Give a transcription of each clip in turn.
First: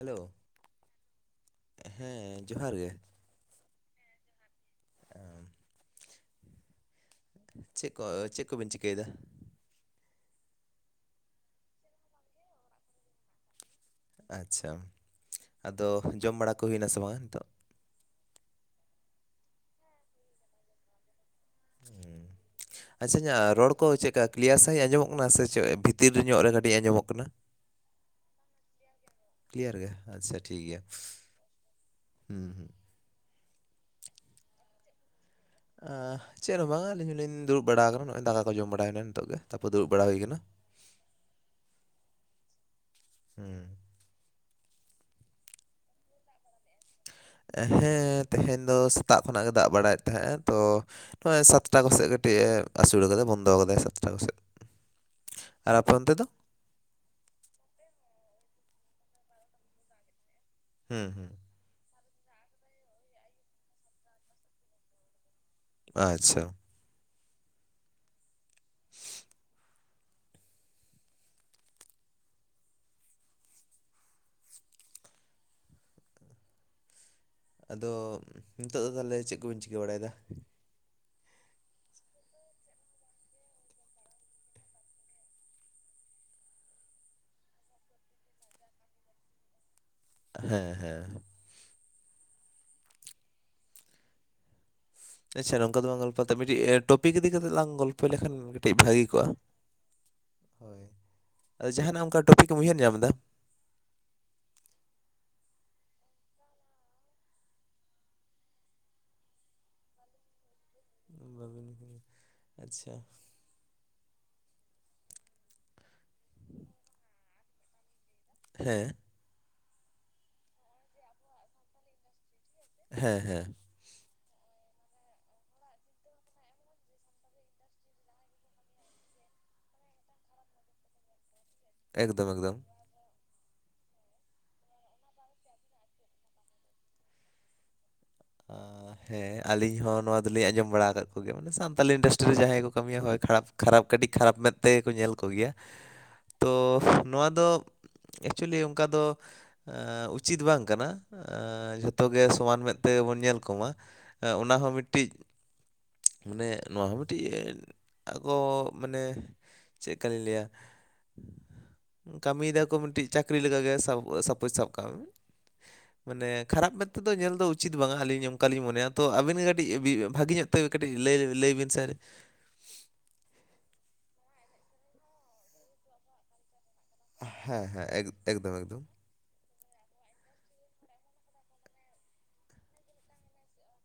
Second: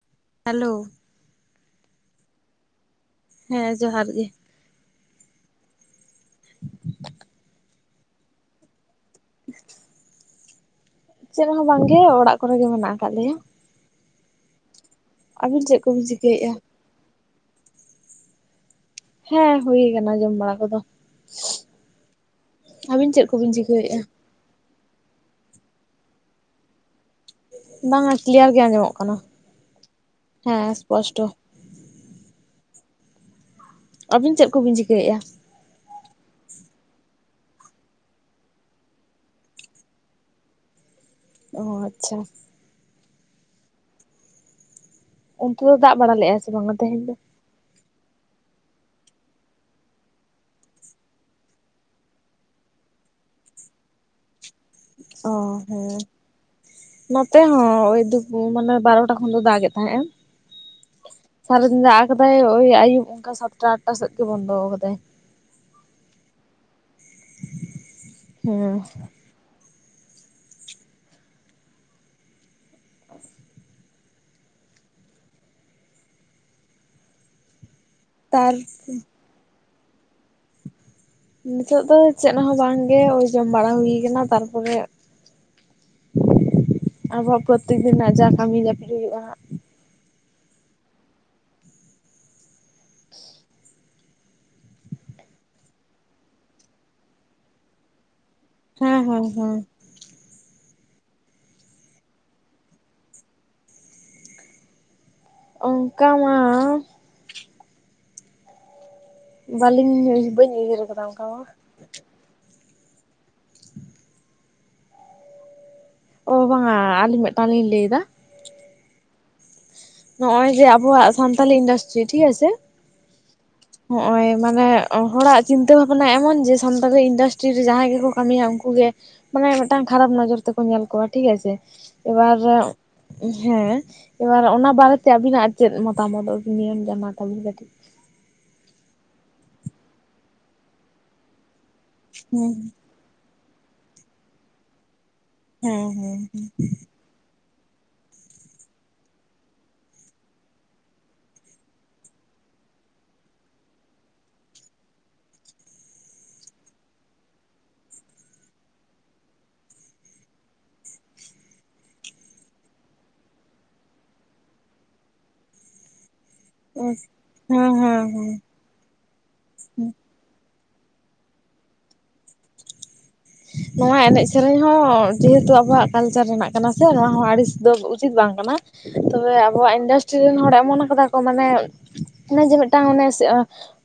Hello. Hello. ᱦᱮᱸ ᱡᱚᱦᱟᱨ ᱜᱮ᱾ ᱦᱮᱸ ᱡᱚᱦᱟᱨ ᱜᱮ᱾ ᱦᱮᱼᱼ ᱪᱮᱫᱠᱚ ᱪᱮᱫ ᱠᱚ ᱵᱤᱱ ᱪᱤᱠᱟᱹᱭᱮᱫᱟ? [inaudible] ᱪᱮᱫ ᱦᱚ ᱵᱟᱝᱜᱮ ᱚᱲᱟᱜ ᱠᱚᱨᱮ ᱜᱮ ᱢᱮᱱᱟᱜ ᱟᱠᱟᱫ ᱞᱮᱭᱟ᱾ ᱟᱪᱪᱷᱟ ᱟᱹᱵᱤᱱ ᱪᱮᱫ ᱟᱫᱚ ᱠᱚᱵᱤᱱ ᱡᱚᱢ ᱪᱤᱠᱟᱹᱭᱮᱫᱼᱟ ᱵᱟᱲᱟ ᱠᱚ ᱦᱩᱭᱱᱟ ᱥᱮ ᱵᱟᱝᱟ ᱱᱤᱛᱚᱜ᱾ ᱦᱮᱸ ᱦᱩᱭ ᱠᱟᱱᱟ ᱡᱚᱢ ᱵᱟᱲᱟ ᱠᱚᱫᱚ᱾ ᱦᱩ ᱟᱹᱵᱤᱱ ᱟᱪᱪᱷᱟ ᱪᱮᱫ ᱤᱧᱟᱹᱜ ᱠᱚᱵᱤᱱ ᱨᱚᱲ ᱠᱚ ᱪᱤᱠᱟᱹᱭᱮᱫᱼᱟ ᱪᱮᱫᱠᱟ? ᱠᱞᱤᱭᱟᱨ ᱥᱟᱺᱦᱤᱡ ᱟᱸᱡᱚᱜ ᱠᱟᱱᱟ ᱥᱮ ᱪᱮᱫ ᱵᱷᱤᱛᱤᱨ ᱧᱚᱜ ᱨᱮ ᱠᱟᱹᱴᱤᱡ ᱟᱸᱡᱚᱢᱚᱜ ᱠᱟᱱᱟ? ᱵᱟᱝᱟ ᱠᱞᱤᱭᱟᱨ ᱜᱮ ᱟᱸᱡᱚᱢᱚᱜ ᱠᱟᱱᱟ ᱠᱞᱤᱭᱟᱨ ᱜᱮ ᱟᱪᱪᱷᱟ ᱴᱷᱤᱠ ᱦᱮᱸ ᱜᱮᱭᱟ᱾ ᱥᱯᱚᱥᱴᱚ ᱦᱩᱸ ᱦᱩᱸ᱾ ᱟᱹᱵᱤᱱ ᱪᱮᱫ ᱠᱚᱵᱤᱱ ᱪᱤᱠᱟᱹᱭᱮᱫᱼᱟ? ᱪᱮᱫ ᱦᱚᱸ ᱵᱟᱝᱟ ᱟᱹᱞᱤᱧ ᱦᱚᱸᱞᱤᱧ ᱫᱲᱵ ᱵᱟᱲᱟ ᱟᱠᱟᱱᱟ ᱱᱚᱜᱼᱚᱭ ᱫᱟᱠᱟ ᱠᱚ ᱡᱚᱢ ᱵᱟᱲᱟᱭᱱᱟ ᱱᱤᱛᱚᱜ ᱜᱮ ᱛᱟᱨᱯᱚᱨ ᱫᱩᱲᱩᱵ ᱦᱩᱭ ᱠᱟᱱᱟ᱾ ᱚ ᱟᱪᱪᱷᱟ᱾ ᱦᱮᱸ᱾ ᱚᱱᱛᱮ ᱫᱚ ᱫᱟᱜ ᱵᱟᱲᱟ ᱞᱮᱫᱼᱟ ᱥᱮ ᱵᱟᱝᱟ ᱛᱮᱦᱮᱧ ᱫᱚ? ᱦᱮᱸ ᱛᱮᱦᱮᱧ ᱫᱚ ᱥᱮᱛᱟᱜ ᱠᱷᱚᱱᱟᱜ ᱜᱮ ᱫᱟᱜ ᱵᱟᱲᱟᱭᱮᱫ ᱛᱟᱦᱮᱸᱜᱼᱟ ᱛᱚ? ᱱᱚᱜᱼᱚᱭ ᱥᱟᱛᱴᱟ ᱠᱚᱥᱮᱫ ᱠᱟᱹᱴᱤᱡᱼ ᱮ ᱟᱹᱥᱩᱩᱞ ᱠᱟᱫᱟᱭ ᱵᱚᱱᱫᱚ ᱠᱟᱫᱟᱭ ᱥᱟᱛᱴᱟ ᱠᱚᱥᱮᱫ᱾ ᱚ ᱟᱨ ᱟᱯᱮ ᱦᱮᱸ᱾ ᱚᱱᱛᱮ ᱫᱚ ᱱᱚᱛᱮ ᱦᱚᱸ ᱳᱭ ᱫ ᱢᱟᱱᱮ ᱵᱟᱨᱚᱴᱟ ᱠᱷᱚᱱ ᱫᱚ ᱫᱟᱜ ᱮᱫ ᱛᱟᱦᱮᱸᱜᱼᱟ᱾ ᱦᱮᱸ ᱦᱮᱸ᱾ ᱥᱟᱨᱟᱫᱤᱱ ᱫᱟᱜ ᱟᱠᱟᱫᱟᱭ ᱳᱭ ᱟᱭᱩᱵ ᱚᱱᱠᱟ ᱥᱟᱛᱴᱟ ᱟᱴᱴᱟ ᱥᱮᱫ ᱜᱮ ᱵᱚᱱᱫᱚ ᱟᱠᱟᱫᱟᱭ᱾ ᱟᱪᱪᱷᱟ᱾ ᱦᱩᱸ ᱟᱫᱚ ᱛᱟᱨ ᱱᱤᱛᱚᱜ ᱫᱚ ᱛᱟᱦᱚᱞᱮ ᱪᱮᱫ ᱠᱚᱵᱤᱱ ᱪᱤᱠᱟᱹ ᱵᱟᱲᱟᱭᱮᱫᱟ? ᱱᱤᱛᱚᱜ ᱫᱚ ᱪᱮᱫ ᱦᱚᱸ ᱵᱟᱝᱜᱮ, ᱳᱭ ᱡᱚᱢ ᱵᱟᱲᱟ ᱦᱩᱭ ᱠᱟᱱᱟ ᱛᱟᱨᱯᱚᱨᱮ ᱟᱵᱚᱣᱟᱜ ᱯᱨᱚᱛᱮᱠ ᱫᱤᱱ ᱨᱮᱱᱟᱜ ᱡᱟ ᱠᱟᱹᱢᱤ ᱡᱟᱹᱯᱤᱫ ᱦᱩᱭᱩᱜ-ᱟ ᱦᱟᱸᱜ᱾ ᱦᱮᱸ ᱦᱮᱸ᱾ ᱟᱪᱪᱷᱟ ᱱᱚᱝᱠᱟ ᱫᱚ ᱵᱟᱝ ᱜᱚᱞᱯᱚ ᱠᱟᱛᱮᱜ ᱢᱤᱫᱴᱤᱡ ᱴᱚᱯᱤᱠ ᱤᱫᱤ ᱠᱟᱛᱮᱜ ᱞᱟᱝ ᱜᱚᱞᱯᱚᱭ ᱞᱮᱠᱷᱟᱱ ᱠᱟᱹᱡ ᱦᱟᱸᱜ ᱵᱷᱟᱹᱜᱤ ᱦᱮᱸ ᱠᱚᱜ-ᱟ᱾ ᱦᱮᱸ ᱦᱮᱸ ᱦᱳᱭ᱾ ᱟᱫᱚ ᱡᱟᱦᱟᱱᱟᱜ ᱚᱱᱠᱟ ᱴᱚᱯᱤᱠ ᱮᱢ ᱩᱭᱦᱟᱹᱨ ᱧᱟᱢ ᱮᱫᱟ? ᱚᱱᱠᱟ ᱢᱟᱻ ᱵᱟᱹᱞᱤᱧ ᱵᱟᱹᱧ ᱩᱭᱦᱟᱹᱨ ᱮᱫᱟ᱾ ᱵᱟᱵᱤᱱ ᱩᱭᱦᱟᱹᱨ ᱟᱪᱪᱷᱟ᱾ ᱳ ᱵᱟᱝᱟᱻ ᱟᱹᱞᱤᱧ ᱢᱮᱫ- ᱴᱟᱝ ᱞᱤᱧ ᱞᱟᱹᱭᱮᱫᱟ᱾ ᱦᱮᱸ᱾ ᱱᱚᱜ-ᱚᱭ ᱡᱮ ᱟᱵᱚᱣᱟᱜ ᱥᱟᱱᱛᱟᱞᱤ ᱤᱱᱰᱟᱥᱴᱨᱤ ᱴᱷᱤᱠ ᱟᱪᱷᱮ, ᱦᱮᱸ ᱦᱮᱸ᱾ ᱦᱚᱸᱜ-ᱚᱭ ᱢᱟᱱᱮ, ᱦᱚᱲᱟᱜ ᱪᱤᱱᱛᱟᱹ ᱵᱷᱟᱵᱱᱟ ᱮᱢᱚᱱ ᱡᱮ ᱥᱟᱱᱛᱟᱞᱤ ᱤᱱᱰᱟᱥᱴᱨᱤ ᱨᱮ ᱡᱟᱦᱟᱸᱭ ᱜᱮᱠᱚ ᱠᱟᱹᱢᱤᱭᱟ ᱩᱱᱠᱩ ᱜᱮ ᱢᱟᱱᱮ ᱢᱤᱫᱴᱟᱝ ᱠᱷᱟᱨᱟᱯ ᱱᱚᱡᱚᱨ ᱛᱮᱠᱚ ᱧᱮᱞ ᱠᱚᱣᱟ ᱴᱷᱤᱠ ᱟᱪᱷᱮ᱾ ᱮᱠᱫᱚᱢ ᱮᱵᱟᱨᱻ ᱮᱠᱫᱚᱢ᱾ ᱦᱮᱸ ᱮᱵᱟᱨ ᱚᱱᱟ ᱵᱟᱨᱮᱛᱮ ᱟᱵᱤᱱᱟᱜ ᱪᱮᱫ ᱢᱚᱛᱟᱢᱚᱛ ᱟᱵᱤᱱ ᱱᱤᱭᱟᱹᱢ ᱡᱟᱱᱟ ᱛᱟᱵᱤᱱ ᱠᱟᱹᱴᱤᱡ᱾ ᱟᱻ ᱦᱮᱸ ᱟᱹᱞᱤᱧ ᱦᱚᱸ ᱱᱚᱣᱟ ᱫᱚᱞᱤᱧ ᱟᱸᱡᱚᱢ ᱵᱟᱲᱟ ᱟᱠᱟᱫ ᱠᱚᱜᱮᱭᱟ᱾ ᱢᱟᱱᱮ ᱥᱟᱱᱛᱟᱞᱤ ᱤᱱᱰᱟᱥᱴᱨᱤ ᱨᱮ ᱦᱮᱸ ᱡᱟᱦᱟᱸᱭ ᱠᱚ ᱠᱟᱹᱢᱤᱭᱟ ᱦᱳᱭ ᱠᱷᱟᱨᱟᱯ ᱠᱷᱟᱨᱟᱯ ᱠᱟᱹᱴᱤᱡ ᱠᱷᱟᱨᱟᱯ ᱢᱮᱫ ᱛᱮᱜᱮ ᱠᱚ ᱧᱮᱞ ᱠᱚᱜᱮᱭᱟ ᱦᱮᱸ ᱦᱮᱸ ᱾ᱛᱚ ᱱᱚᱣᱟ ᱫᱚ ᱮᱠᱪᱩᱭᱮᱞᱤ ᱚᱱᱠᱟ ᱫᱚ ᱮᱸᱻ ᱩᱪᱤᱛ ᱵᱟᱝ ᱠᱟᱱᱟ ᱮᱸᱻ ᱡᱷᱚᱛᱚ ᱜᱮ ᱥᱚᱢᱟᱱ ᱢᱮᱫ- ᱛᱮ ᱵᱚᱱ ᱧᱮᱞ ᱠᱚᱢᱟ᱾ ᱚᱱᱟ ᱦᱚᱸ ᱢᱤᱫᱴᱤᱡ ᱢᱟᱱᱮ ᱱᱚᱣᱟ ᱦᱚᱸ ᱢᱤᱫᱴᱤᱡ ᱟᱠᱚᱻ ᱢᱟᱱᱮ ᱪᱮᱫᱠᱟ ᱞᱤᱧ ᱞᱟᱹᱭᱟ‍ ᱠᱟᱹᱢᱤᱭ ᱫᱟᱠᱚ ᱢᱤᱫᱴᱤᱡ ᱪᱟᱹᱠᱨᱤ ᱞᱮᱠᱟᱜᱮ ᱥᱟᱯᱳᱡᱽ ᱥᱟᱵ ᱠᱟᱜ ᱢᱮ᱾ ᱢᱟᱱᱮ ᱠᱷᱟᱨᱟᱯ ᱢᱮᱱ ᱦᱮᱸ ᱛᱮᱫᱚ ᱧᱮᱞ ᱫᱚ ᱦᱮᱸ ᱩᱪᱤᱛ ᱵᱟᱝᱟ, ᱦᱮᱸ ᱟᱹᱞᱤᱧ ᱦᱮᱸ ᱚᱱᱠᱟ ᱞᱤᱧ ᱢᱚᱱᱮᱭᱟ, ᱛᱚ ᱟᱹᱵᱤᱱ ᱜᱮ ᱠᱟᱹᱴᱤᱡ ᱵᱤ ᱵᱷᱟᱹᱜᱤ ᱧᱚᱜ ᱛᱮ ᱠᱟᱹᱴᱤᱡ ᱞᱟᱹᱭ ᱞᱟᱹᱭ ᱵᱤᱱ ᱥᱮ᱾ ᱱᱚᱣᱟ ᱮᱱᱮᱡ ᱥᱮᱨᱮᱧ ᱦᱚᱸ ᱡᱮᱦᱮᱛᱩ ᱟᱵᱚᱣᱟᱜ ᱠᱟᱞᱪᱟᱨ ᱨᱮᱱᱟᱜ ᱠᱟᱱᱟ ᱥᱮ ᱱᱚᱣᱟ ᱦᱚᱸ ᱟᱹᱲᱤᱥ ᱦᱮᱸ ᱫᱚ ᱦᱮᱸ ᱩᱪᱤᱛ ᱮᱠ- ᱵᱟᱝ ᱮᱠᱫᱚᱢ ᱠᱟᱱᱟ᱾ ᱮᱠᱫᱚᱢ ᱛᱚᱵᱮ ᱟᱵᱚᱣᱟᱜ ᱤᱱᱰᱟᱥᱴᱨᱤ ᱨᱮᱱ ᱦᱚᱲ ᱮᱢᱚᱱ ᱟᱠᱟᱫᱟ ᱠᱚ ᱢᱟᱱᱮ, ᱚᱱᱮ ᱡᱮ ᱢᱤᱫᱴᱟᱝ ᱚᱱᱮ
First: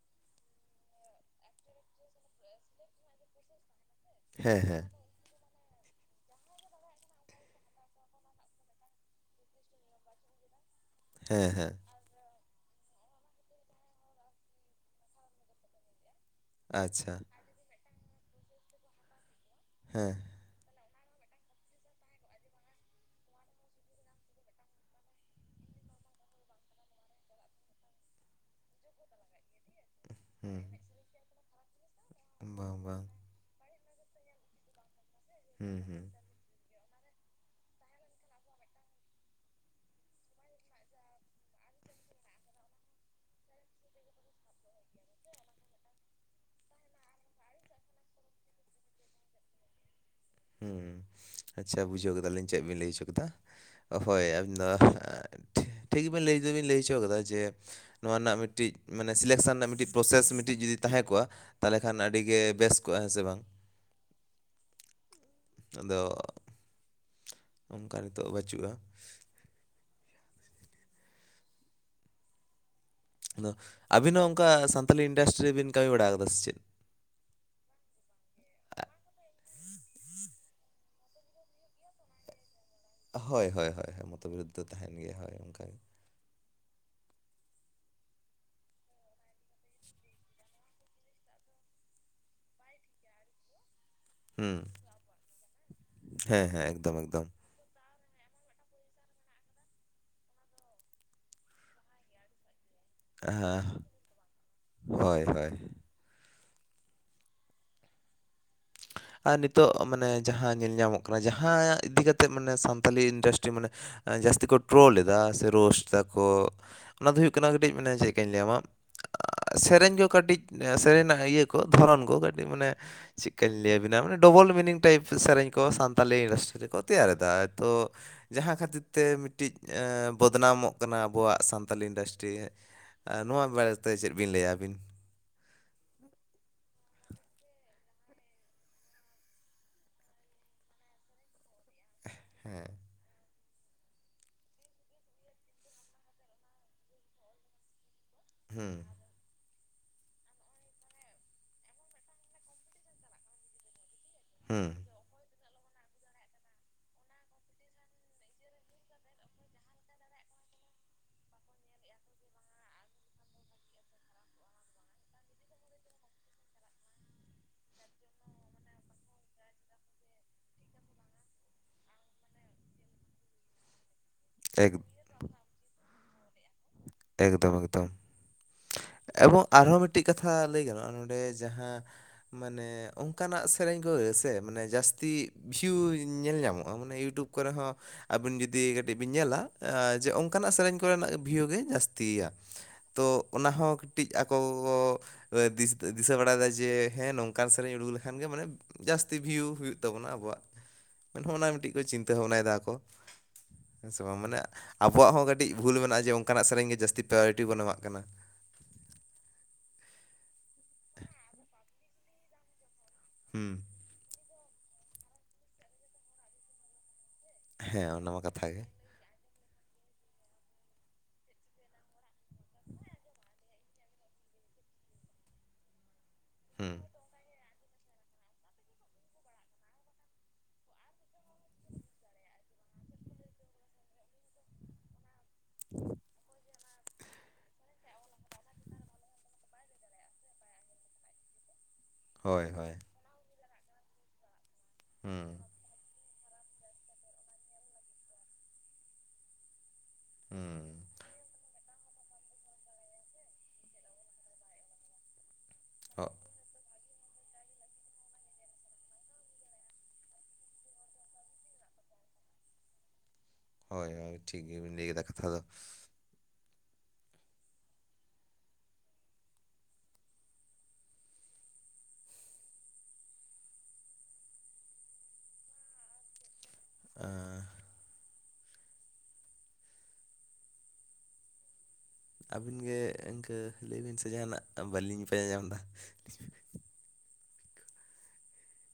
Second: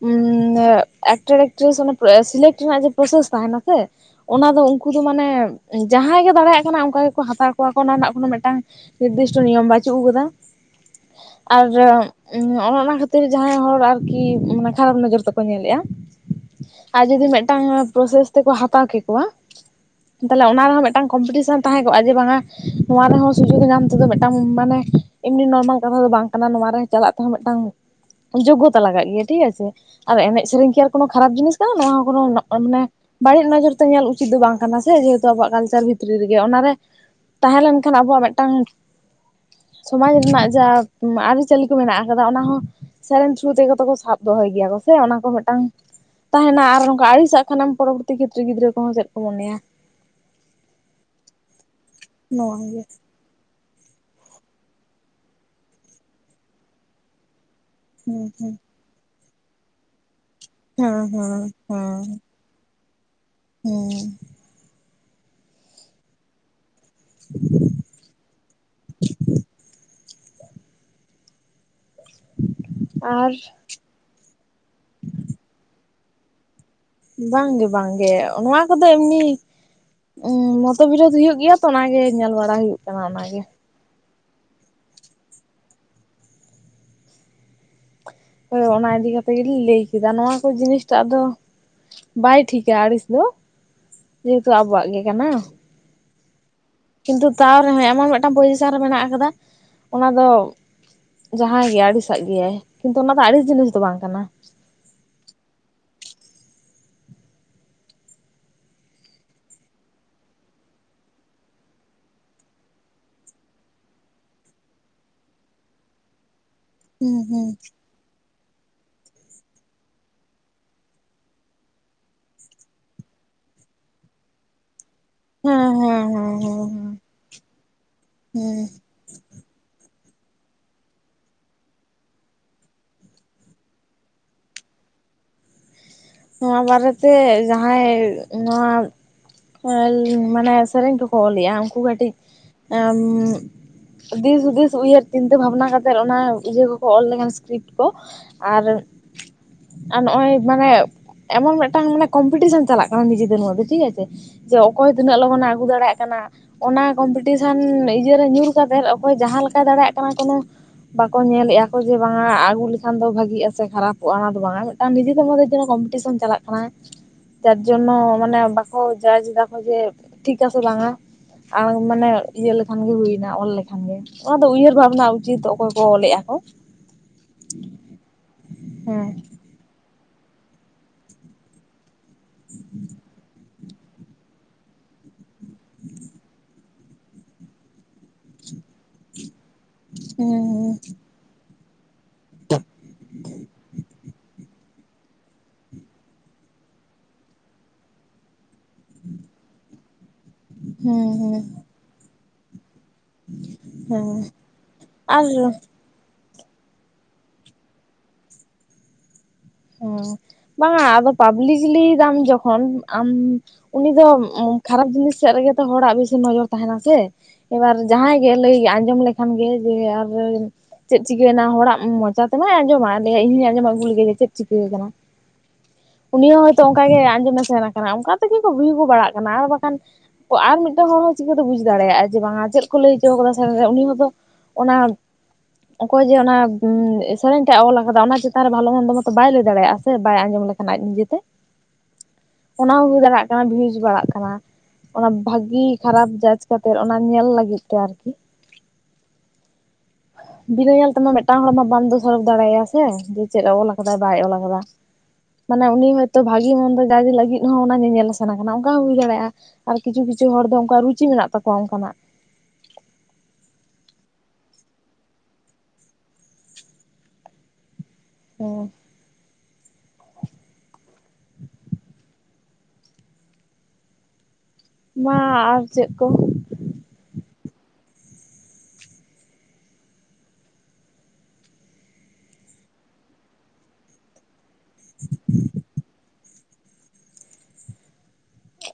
ᱩᱸᱻ ᱮᱠᱴᱟᱨ ᱮᱠᱴᱨᱮᱹᱥ ᱚᱱᱮ ᱥᱤᱞᱮᱠᱴ ᱨᱮᱱᱟᱜ ᱡᱮ ᱯᱨᱚᱥᱮᱹᱥ ᱛᱟᱦᱮᱱᱟ ᱥᱮ, ᱚᱱᱟ ᱦᱮᱸ ᱫᱚ ᱦᱮᱸ ᱩᱱᱠᱩ ᱫᱚ ᱢᱟᱱᱮᱻ ᱡᱟᱦᱟᱸᱭ ᱜᱮ ᱫᱟᱲᱮᱭᱟᱜ ᱠᱟᱱᱟ ᱚᱱᱠᱟ ᱜᱮᱠᱚ ᱦᱟᱛᱟᱣ ᱠᱚᱣᱟ ᱠᱚ ᱚᱱᱟ ᱨᱮᱱᱟᱜ ᱠᱳᱱᱳ ᱢᱤᱫᱴᱟᱝ ᱱᱤᱨᱫᱤᱥᱴᱚ ᱱᱤᱭᱚᱢ ᱵᱟᱪᱩᱜ ᱟᱠᱟᱫᱟ᱾ ᱦᱮᱸ ᱟᱨᱻ ᱦᱮᱸ ᱩᱸᱻ ᱚᱱᱟ ᱚᱱᱟ ᱠᱷᱟᱹᱛᱤᱨ ᱡᱟᱦᱟᱸᱭ ᱦᱚᱲ ᱟᱨᱠᱤ ᱠᱷᱟᱨᱟᱯ ᱱᱚᱡᱚᱨ ᱛᱮᱠᱚ ᱧᱮᱞᱮᱫ-ᱟ᱾ ᱟᱨ ᱟᱪᱪᱷᱟ ᱡᱩᱚᱫᱤ ᱢᱤᱫᱴᱟᱝ ᱯᱨᱚᱥᱮᱥ ᱛᱮᱠᱚ ᱦᱟᱛᱟᱣ ᱠᱮᱠᱚᱣᱟ, ᱦᱮᱸ᱾ ᱛᱟᱦᱞᱮ ᱚᱱᱟ ᱨᱮᱦᱚᱸ ᱢᱤᱫᱴᱟᱝ ᱠᱚᱢᱯᱤᱴᱤᱥᱮᱱ ᱛᱟᱦᱮᱸ ᱠᱚᱜᱼᱟ, ᱡᱮ ᱵᱟᱝᱟ ᱱᱚᱣᱟ ᱨᱮᱦᱚᱸ ᱥᱩᱡᱳᱜᱽ ᱧᱟᱢ ᱛᱮᱫᱚ ᱢᱤᱫᱴᱟᱝ ᱢᱟᱱᱮ ᱮᱢᱱᱤ ᱱᱚᱨᱢᱟᱞ ᱠᱟᱛᱷᱟ ᱫᱚ ᱵᱟᱝ ᱠᱟᱱᱟ ᱱᱚᱣᱟ ᱨᱮ ᱪᱟᱞᱟᱜ ᱛᱮᱦᱚᱸ ᱢᱮᱫᱴᱟᱝ ᱡᱳᱜᱜᱚᱛᱟ ᱞᱟᱜᱟᱜ ᱜᱮᱭᱟ ᱴᱷᱤᱠ ᱟᱪᱷᱮ᱾ ᱟᱨ ᱮᱱᱮᱡ ᱦᱩᱸ ᱥᱮᱨᱮᱧ ᱠᱤ ᱟᱨ ᱠᱚᱱᱚ ᱠᱷᱟᱨᱟᱯ ᱡᱤᱱᱤᱥ ᱠᱟᱱᱟ ᱱᱚᱣᱟ ᱦᱚᱸ ᱠᱚᱱᱚ ᱵᱟᱝ ᱢᱟᱱᱮ ᱵᱟᱝ ᱵᱟᱹᱲᱤᱡ ᱱᱚᱡᱚᱨ ᱛᱚ ᱧᱮᱞ ᱩᱪᱤᱛ ᱫᱚ ᱵᱟᱝ ᱠᱟᱱᱟ ᱥᱮ᱾ ᱡᱮᱦᱮᱛᱩ ᱟᱵᱚᱣᱟᱜ ᱦᱩᱸ ᱠᱟᱞᱪᱟᱨ ᱦᱩᱸ ᱵᱷᱤᱛᱨᱤ ᱨᱮᱼ ᱜᱮ᱾ ᱚᱱᱟᱨᱮ ᱛᱟᱦᱮᱸ ᱞᱮᱱᱠᱷᱟᱱ ᱟᱵᱚᱣᱟᱜ ᱢᱤᱫᱴᱟᱝ ᱥᱚᱢᱟᱡᱽ ᱨᱮᱱᱟᱜ ᱡᱟ ᱟᱹᱨᱤᱪᱟᱹᱞᱤ ᱠᱚ ᱢᱮᱱᱟᱜ ᱠᱟᱫᱟ ᱚᱱᱟ ᱦᱚᱸ ᱥᱮᱨᱮᱧ ᱛᱷᱨᱩ ᱛᱮᱜᱚ ᱠᱚ ᱥᱟᱵ ᱫᱚᱦᱚᱭ ᱜᱮᱭᱟ ᱠᱚ ᱥᱮ ᱚᱱᱟ ᱠᱚ ᱢᱤᱫᱴᱟᱝ᱾ ᱛᱟᱦᱮᱱᱟ ᱟᱨ ᱱᱚᱝᱠᱟ ᱟᱹᱲᱤᱥᱟᱜ ᱠᱷᱟᱱᱮᱢ ᱯᱚᱨᱚᱵᱚᱨᱛᱤ ᱠᱷᱮᱛᱨᱮ ᱜᱤᱫᱽᱨᱟᱹ ᱠᱚᱦᱚᱸ ᱪᱮᱫ ᱠᱚ ᱢᱚᱱᱮᱭᱟ᱾ ᱦᱩᱸ ᱟᱪᱪᱷᱟ ᱵᱩᱡᱷᱟᱹᱣ ᱠᱮᱫᱟᱞᱤᱧ ᱱᱚᱣᱟ ᱪᱮᱫ ᱵᱤᱱ ᱜᱮ ᱞᱟᱹᱭ ᱦᱚᱪᱚ ᱠᱮᱫᱟ᱾ ᱦᱳᱭ ᱟᱵᱤᱱ ᱫᱚ ᱴᱷᱤᱠ ᱜᱤᱵᱤᱱ ᱞᱟᱹᱭ ᱫᱚᱵᱤᱱ ᱞᱟᱹᱭ ᱦᱚᱪᱚ ᱟᱠᱟᱫᱟ ᱡᱮ ᱱᱚᱣᱟ ᱦᱩᱸ ᱨᱮᱱᱟᱜ ᱦᱩᱸ ᱢᱤᱫᱴᱤᱡ᱾ ᱢᱟᱱᱮ ᱥᱤᱞᱮᱠᱥᱮᱱ ᱨᱮᱱᱟᱜ ᱢᱤᱫᱴᱤᱡ ᱯᱨᱚᱥᱮᱥ ᱢᱤᱫᱴᱤᱡ ᱡᱩᱫᱤ ᱦᱮᱸ ᱛᱟᱦᱮᱸ ᱠᱚᱜᱼᱟ ᱦᱮᱸ ᱛᱟᱦᱚᱞᱮ ᱠᱷᱟᱱ ᱟᱹᱰᱤ ᱜᱮ ᱵᱮᱥ ᱠᱚᱜᱼᱟ ᱦᱮᱸ ᱥᱮ ᱵᱟᱝ᱾ ᱦᱩᱸ᱾ ᱟᱫᱚ᱾ ᱚᱱᱠᱟ ᱱᱤᱛᱚᱜ ᱵᱟᱪᱩᱜᱼᱟ᱾ [unintelligible] ᱟᱫᱚ ᱟᱹᱵᱤᱱ ᱦᱚᱸ ᱚᱱᱠᱟ ᱥᱟᱱᱛᱟᱞᱤ ᱤᱱᱰᱟᱥᱴᱨᱤ ᱨᱮᱵᱤᱱ ᱠᱟᱹᱢᱤ ᱵᱟᱲᱟ ᱟᱠᱟᱫᱟ ᱥᱮ ᱪᱮᱫ? ᱵᱟᱝᱜᱮ ᱵᱟᱝᱜᱮ ᱱᱚᱣᱟ ᱠᱚᱫᱚ ᱮᱢᱱᱤ᱾ ᱢᱚᱛᱚᱵᱤᱞᱟ. ᱛ ᱦᱩᱭᱩᱜ ᱜᱮᱭᱟ ᱛᱚ ᱚᱱᱟ ᱜᱮ ᱧᱮᱞ ᱵᱟᱲᱟ ᱦᱩᱭᱩᱜ᱾ ᱠᱟᱱᱟ ᱚᱱᱟᱜᱮ ᱦᱳᱭ ᱦᱳᱭ ᱦᱳᱭ ᱢᱚᱛᱚᱵᱤᱞᱟ. ᱛ ᱫᱚ ᱛᱟᱦᱮᱱ ᱜᱮᱭᱟ ᱦᱳᱭ ᱚᱱᱠᱟᱜᱮ᱾ ᱦᱳᱭ ᱚᱱᱟ ᱤᱫᱤ ᱠᱟᱛᱮᱜ ᱜᱮᱞᱤᱧ ᱞᱟᱹᱭ ᱠᱮᱫᱟ ᱱᱚᱣᱟ ᱠᱚ ᱡᱤᱱᱤᱥᱴᱟᱜ ᱫᱚ᱾ ᱵᱟᱭ ᱴᱷᱤᱠᱟ ᱟᱲᱤᱥ ᱫᱚ ᱡᱮᱦᱮᱛᱩ ᱦᱩᱸ ᱟᱵᱚᱣᱟᱜ ᱜᱮ ᱠᱟᱱᱟ᱾ ᱦᱮᱸ ᱦᱮᱸ᱾ ᱠᱤᱱᱛᱩ ᱮᱠᱫᱚᱢ ᱛᱟᱣ ᱨᱮᱦᱚᱸ ᱮᱢᱚᱱ ᱢᱤᱫᱴᱟᱝ ᱯᱚᱡᱤᱥᱮᱱ ᱨᱮ ᱢᱮᱱᱟᱜ ᱟᱠᱟᱫᱟ ᱚᱱᱟ ᱫᱚ᱾ ᱡᱟᱦᱟᱸᱭ ᱜᱮ ᱟᱹᱲᱤᱥᱟᱜ ᱜᱮᱭᱟᱭ ᱠᱤᱱᱛᱩ ᱚᱱᱟ ᱫᱚ ᱟᱹᱲᱤᱥ ᱡᱤᱱᱤᱥ ᱦᱮᱸ ᱫᱚ ᱵᱟᱝ ᱠᱟᱱᱟ᱾ ᱦᱳᱭ ᱦᱳᱭ᱾ ᱟᱨ ᱱᱤᱛᱚᱜ ᱢᱟᱱᱮ ᱡᱟᱦᱟᱸ ᱧᱮᱞ ᱧᱟᱢᱚᱜ ᱠᱟᱱᱟ ᱡᱟᱦᱟᱸ ᱤᱫᱤ ᱠᱟ ᱠᱟᱛᱮ ᱢᱟᱱᱮ ᱥᱟᱱᱛᱟᱞᱤ ᱤᱱᱰᱟᱥᱴᱨᱤ ᱢᱟᱱᱮ᱾ ᱡᱟᱹᱥᱛᱤ ᱠᱚ ᱴᱨᱳᱞ ᱮᱫᱟ ᱥᱮ ᱨᱳᱥᱴ ᱫᱟᱠᱚ ᱚᱱᱟ ᱫᱚ ᱦᱩᱸ ᱦᱩᱭᱩᱜ ᱦᱩᱸ ᱠᱟᱱᱟ ᱠᱟᱹᱴᱤᱡ ᱢᱟᱱᱮ ᱪᱮᱫᱠᱟᱧ ᱞᱟᱹᱭᱟᱢᱟ᱾ ᱥᱮᱨᱮᱧ ᱠᱚ ᱠᱟᱹᱴᱤᱡ ᱥᱮᱨᱮᱧᱱᱟᱜ ᱤᱭᱟᱹ ᱠᱚ ᱫᱷᱚᱨᱚᱱ ᱠᱚ ᱠᱟᱹᱴᱤᱡ ᱢᱟᱱᱮ᱾ ᱠᱟ. ᱞᱟ. ᱭ ᱟᱵᱤᱱᱟ ᱢᱟᱱᱮ ᱰᱚᱵᱚᱞ ᱢᱤᱱᱤᱝ᱾ ᱴᱟᱭᱤᱯ ᱥᱮᱨᱮᱧ ᱦᱮᱸ ᱠᱚ ᱦᱮᱸ ᱦᱮᱸ ᱥᱟᱱᱛᱟᱞᱤ ᱤᱱᱰᱟᱥᱴᱨᱤ ᱦᱮᱸ ᱦᱮᱸ ᱨᱮᱠᱚ ᱛᱮᱭᱟᱨ ᱮᱫᱟ ᱛᱚ ᱡᱟᱦᱟᱸ ᱦᱮᱸ ᱠᱷᱟᱹᱛᱤᱨ ᱛᱮ᱾ ᱛᱮ ᱢᱤᱫᱴᱤᱡ ᱵᱚᱫᱱᱟᱢᱚᱜ ᱠᱟᱱᱟ ᱟᱵᱚᱣᱟᱜ ᱥᱟᱱᱛᱟᱞᱤ ᱤᱱᱰᱟᱥᱴᱨᱤ᱾ ᱟᱨ ᱱᱚᱣᱟ ᱵᱟᱨᱮᱛᱮ ᱪᱮᱫ ᱵᱤᱱ ᱞᱟᱹᱭᱟ ᱟᱹᱵᱤᱱ? ᱱᱚᱣᱟ ᱵᱟᱨᱮᱛᱮ ᱡᱟᱦᱟᱸᱭ ᱱᱚᱣᱟ᱾ ᱢᱟᱱᱮ ᱥᱮᱨᱮᱧ ᱠᱚᱠᱚ ᱚᱞ ᱮᱜᱼᱟ ᱩᱱᱠᱩ ᱠᱟᱹᱴᱤᱡ ᱦᱮᱸ ᱮᱸᱸᱸᱸᱢ᱾ ᱫᱤᱥ ᱦᱩᱫᱤᱥ ᱩᱭᱦᱟᱹᱨ ᱪᱤᱱᱛᱟᱹ ᱵᱷᱟᱵᱱᱟ ᱠᱟᱛᱮᱫ ᱚᱱᱟ ᱤᱭᱟᱹ ᱠᱚᱠᱚ ᱚᱞ ᱞᱮᱠᱷᱟᱱ ᱥᱠᱨᱤᱯᱴ ᱠᱚ᱾ ᱟᱨ ᱦᱩᱸ ᱟᱨ ᱱᱚᱜᱼᱚᱭ ᱢᱟᱱᱮ᱾ ᱮᱢᱚᱱ ᱢᱤᱫᱴᱟᱝ ᱢᱟᱱᱮ ᱠᱚᱢᱯᱤᱴᱤᱥᱮᱱ ᱪᱟᱞᱟᱜ ᱠᱟᱱᱟ ᱱᱤᱡᱮ ᱫᱷᱮᱨ ᱢᱚᱫᱫᱷᱮ ᱴᱷᱤᱠ ᱟᱪᱷᱮ ᱡᱮ ᱦᱩᱸ ᱚᱠᱚᱭ᱾ ᱛᱤᱱᱟᱹᱜ ᱞᱚᱜᱚᱱᱮ ᱟᱹᱜᱩ ᱫᱟᱲᱮᱭᱟᱜ ᱠᱟᱱᱟ᱾ ᱚᱱᱟ ᱠᱚᱢᱯᱤᱴᱤᱥᱮᱱ ᱤᱭᱟᱹᱨᱮ ᱧᱩᱨ ᱠᱟᱛᱮᱫ ᱚᱠᱚᱭ ᱡᱟᱦᱟᱸ ᱞᱮᱠᱟᱭ ᱫᱟᱲᱮᱭᱟᱜ ᱠᱟᱱᱟ ᱠᱳᱱᱳ᱾ ᱵᱟᱠᱚ ᱧᱮᱞᱮᱜᱼᱟ ᱠᱚ ᱡᱮ ᱵᱟᱝ ᱟᱜᱩ ᱞᱮᱠᱷᱟᱱ ᱫᱚ ᱵᱷᱟᱜᱤᱜᱼᱟ ᱥᱮ ᱠᱷᱟᱨᱟᱯᱚᱜᱼᱟ ᱚᱱᱟ ᱫᱚ ᱵᱟᱝᱼᱟ ᱢᱤᱫᱴᱟᱱ ᱱᱤᱡᱮ ᱢᱚᱫᱽᱫᱷᱮ ᱡᱮᱱᱚᱼᱼ ᱴᱤᱥᱚᱱ ᱪᱟᱞᱟᱜ ᱠᱟᱱᱟ᱾ ᱡᱟᱨᱡᱚᱱᱱᱚ ᱢᱟᱱᱮ ᱵᱟᱠᱚ ᱡᱟᱡ ᱫᱟᱠᱚ ᱡᱮ ᱴᱷᱤᱠ ᱟᱥᱮ ᱵᱟᱝᱟ᱾ ᱟᱨ ᱢᱟᱱᱮ ᱤᱭᱟᱹ ᱞᱮᱠᱷᱟᱱ ᱜᱮ ᱦᱩᱭᱱᱟ ᱚᱞ ᱞᱮᱠᱷᱟᱱ ᱜᱮ᱾ ᱚᱱᱟ ᱫᱚ ᱩᱭᱦᱟᱹᱨ ᱮᱠ ᱵᱷᱟᱵᱽᱱᱟ ᱩᱪᱤᱛ ᱚᱠᱚᱭ ᱠᱚ ᱚᱞᱮᱼᱟ ᱠᱚ᱾ ᱮᱠᱫᱚᱢ ᱮᱠᱫᱚᱢ ᱦᱮᱸ ᱮᱵᱚᱝ᱾ ᱟᱨᱦᱚᱸ ᱢᱤᱫᱴᱤᱡ ᱠᱟᱛᱷᱟ ᱞᱟᱹᱭ ᱜᱟᱱᱚᱜᱼᱟ ᱱᱚᱰᱮ ᱡᱟᱦᱟᱸ᱾ ᱢᱟᱱᱮ ᱚᱱᱠᱟᱱᱟᱜ ᱥᱮᱨᱮᱧ ᱠᱚ ᱥᱮ ᱢᱟᱱᱮ ᱡᱟᱹᱥᱛᱤ ᱵᱷᱤᱭᱩ ᱧᱮᱞ ᱧᱟᱢᱚᱜᱼᱟ ᱢᱟᱱᱮ ᱤᱭᱩᱴᱩᱵᱽ᱾ ᱠᱚᱨᱮ ᱦᱚᱸ ᱟᱹᱵᱤᱱ ᱡᱩᱫᱤ ᱠᱟᱹᱴᱤᱡ ᱵᱤᱱ ᱧᱮᱞᱟ᱾ ᱡᱮ ᱚᱱᱠᱟᱱᱟᱜ ᱥᱮᱨᱮᱧ ᱦᱮᱸ ᱠᱚᱨᱮᱱᱟᱜ ᱵᱷᱤᱭᱩ ᱜᱮ ᱡᱟᱹᱥᱛᱤᱭᱟ ᱛᱚ ᱚᱱᱟ ᱦᱚᱸ ᱠᱟᱼᱼ ᱴᱤᱡ ᱟᱠᱚ ᱫᱤᱥᱟᱹ ᱵᱟᱲᱟᱭᱮᱫᱟ ᱡᱮ ᱦᱮᱸ ᱱᱚᱝᱠᱟᱱ ᱥᱮᱨᱮᱧ ᱩᱰᱩᱠ ᱞᱮᱠᱷᱟᱱ ᱜᱮ ᱢᱟᱱᱮ᱾ ᱡᱟᱹᱥᱛᱤ ᱵᱷᱤᱭᱩ ᱦᱩᱭᱩᱜ ᱛᱟᱵᱚᱱᱟ ᱟᱵᱚᱣᱟᱜ ᱦᱮᱸ ᱢᱮᱱᱦᱚᱸ ᱦᱮᱸ ᱚᱱᱟ ᱢᱤᱫᱴᱤᱡ ᱠᱚ ᱪᱤᱱᱛᱟᱹ ᱵᱷᱟᱵᱽᱱᱟᱭᱮᱫᱟ ᱟᱠᱚ᱾ ᱦᱮᱸ ᱥᱮ ᱵᱟᱝ? ᱢᱟᱱᱮ ᱟᱵᱚᱣᱟᱜ ᱟᱨ ᱦᱚᱸ ᱠᱟᱹᱴᱤᱡ ᱵᱷᱩᱞ ᱢᱮᱱᱟᱜ ᱡᱮ ᱚᱝᱠᱟᱱᱟᱜ ᱥᱮᱨᱮᱧ ᱜᱮ ᱡᱟᱹᱥᱛᱤ ᱯᱨᱟᱭᱨᱚᱨᱤᱴᱤ ᱵᱚᱱ ᱮᱢᱟᱜ ᱠᱟᱱᱟ᱾ ᱦᱩᱸ, ᱵᱟᱝᱟ ᱟᱫᱚ ᱯᱟᱵᱞᱤᱠᱞᱤᱭ ᱫᱟᱢ ᱡᱚᱠᱷᱚᱱ, ᱟᱢ ᱦᱩᱸ ᱩᱱᱤ ᱫᱚ ᱠᱷᱟᱨᱟᱯ ᱡᱤᱱᱤᱥ ᱥᱮᱫ ᱨᱮᱜᱮ ᱛᱚ, ᱦᱚᱲᱟᱜ ᱵᱤᱥᱤ ᱱᱚᱡᱚᱨ ᱛᱟᱸᱦᱮᱱᱟ ᱥᱮ᱾ ᱮᱵᱟᱨ ᱦᱮᱸ ᱚᱱᱟ ᱡᱟᱦᱟᱸᱭ ᱢᱟ ᱜᱮ ᱠᱟᱛᱷᱟ ᱞᱟᱹᱭ ᱟᱸᱡᱚᱢ ᱞᱮᱠᱷᱟᱱ ᱜᱮ, ᱡᱮ ᱟᱨ ᱪᱮᱫ ᱪᱤᱠᱟᱹᱭᱱᱟ? ᱦᱚᱲᱟᱜ ᱢᱚᱪᱟ ᱛᱮᱢᱟᱭ ᱟᱸᱡᱚᱢᱟ᱾ ᱞᱟᱹᱭᱟᱭ ᱤᱧ ᱟᱸᱡᱚᱢ ᱟᱜᱩ ᱞᱮᱜᱮ ᱡᱮ, ᱪᱮᱫ ᱪᱤᱠᱟᱹ ᱠᱟᱱᱟ? ᱩᱱᱤ ᱦᱚᱸ ᱦᱚᱭᱛᱳ ᱦᱩᱸ ᱚᱝᱠᱟ ᱜᱮ ᱟᱸᱡᱚᱢᱮ ᱥᱮᱱ ᱠᱟᱱᱟ᱾ ᱚᱝᱠᱟ ᱛᱮᱜᱮ ᱛᱚ ᱦᱩᱭ ᱦᱚᱸ ᱵᱟᱲᱟᱜ ᱠᱟᱱᱟ, ᱟᱨ ᱵᱟᱠᱷᱟᱱ ᱚ, ᱟᱨ ᱢᱤᱫᱴᱟᱝ ᱦᱚᱲ ᱦᱚᱸ ᱪᱤᱠᱟᱹᱛᱮ ᱵᱩᱡᱽ ᱫᱟᱲᱮᱭᱟᱜ-ᱟᱭ? ᱡᱮ ᱵᱟᱝᱟ, ᱪᱮᱫ ᱠᱚ ᱞᱟᱹᱭ ᱦᱚᱪᱚᱣ ᱠᱟᱫᱟ ᱥᱮᱱ ᱡᱟᱛᱮ ᱩᱱᱤ ᱦᱚᱸᱛᱚ ᱚᱱᱟ, ᱚᱠᱚᱭ ᱡᱮ ᱚᱱᱟ ᱥᱮᱨᱮᱧ ᱴᱟᱜ-ᱮ ᱚᱞ ᱠᱟᱫᱟ, ᱚᱱᱟ ᱪᱮᱛᱟᱱ ᱨᱮ ᱵᱷᱟᱞᱮ ᱢᱚᱱᱫᱚ ᱢᱚᱛᱚ ᱵᱟᱭ ᱞᱟᱹᱭ ᱫᱟᱲᱮᱭᱟᱜ-ᱟ, ᱥᱮ ᱵᱟᱭ ᱟᱸᱡᱚᱢ ᱞᱮᱠᱷᱟᱱ ᱟᱡ ᱱᱤᱡᱮᱛᱮ᱾ ᱦᱳᱭ ᱚᱱᱟ ᱦᱳᱭ ᱦᱚᱸ ᱦᱩᱭ ᱫᱟᱲᱮᱭᱟᱜ-ᱟ᱾ ᱵᱟᱝ ᱵᱩᱡᱽ ᱵᱟᱲᱟᱜ ᱠᱟᱱᱟ᱾ ᱚᱱᱟ ᱦᱩᱸ ᱵᱷᱟᱜᱤ ᱠᱷᱟᱨᱟᱯ ᱡᱟᱡ ᱠᱟᱛᱮᱜ, ᱚᱱᱟ ᱧᱮᱞ ᱞᱟᱹᱜᱤᱫ ᱛᱮ ᱟᱨᱠᱤ᱾ ᱦᱩᱸ ᱵᱤᱱᱟᱹ ᱧᱮᱞ ᱛᱮᱢᱟ ᱢᱤᱫᱴᱟᱝ ᱦᱚᱲ ᱢᱟ ᱵᱟᱢ ᱫᱳᱥᱟᱨᱚᱯ ᱫᱟᱲᱮᱭᱟᱭᱟ ᱥᱮ, ᱡᱮ ᱪᱮᱫ-ᱮ ᱚᱞ ᱠᱟᱫᱟᱭ ᱵᱟᱭ ᱚᱞ ᱠᱟᱫᱟ᱾ ᱢᱟᱱᱮ ᱩᱱᱤ ᱦᱚᱜ ᱦᱚᱭᱛᱚ ᱵᱷᱟᱜᱮ ᱵᱷᱟᱜᱤ ᱢᱚᱱᱫᱚ ᱡᱟᱡᱽ ᱞᱟᱹᱜᱤᱫ ᱦᱚᱸ ᱚᱱᱟ ᱧᱮᱧᱮᱞᱮ ᱥᱮᱱ ᱠᱟᱱᱟ, ᱚᱝᱠᱟ ᱦᱚᱸ ᱦᱩᱭ ᱫᱟᱲᱮᱭᱟᱜ-ᱟ᱾ ᱟᱨ ᱠᱤᱪᱷᱩ ᱠᱤᱪᱷᱩ ᱦᱚᱲ ᱫᱚ, ᱩᱝᱠᱩᱣᱟᱜ ᱨᱩᱪᱤ ᱢᱮᱱᱟᱜ ᱛᱟᱠᱚᱣᱟ ᱚᱝᱠᱟᱱᱟᱜ᱾ ᱦᱳᱭ ᱦᱳᱭ, ᱴᱷᱤᱠ ᱜᱮᱵᱤᱱ ᱞᱟᱹᱭ ᱠᱮᱫᱟ ᱠᱟᱛᱷᱟ ᱫᱚ᱾ ᱦᱩᱸ᱾ ᱢᱟᱻ ᱟᱨ ᱪᱮᱫ ᱠᱚ? ᱟᱸᱻ ᱟᱹᱵᱤᱱ ᱜᱮ, ᱤᱝᱠᱟᱹ ᱞᱟᱹᱭ ᱵᱤᱱ ᱥᱮ ᱡᱟᱸᱦᱟᱱᱟᱜ, ᱵᱟᱹᱞᱤᱧ ᱯᱟᱸᱡᱟ ᱧᱟᱢᱫᱟ᱾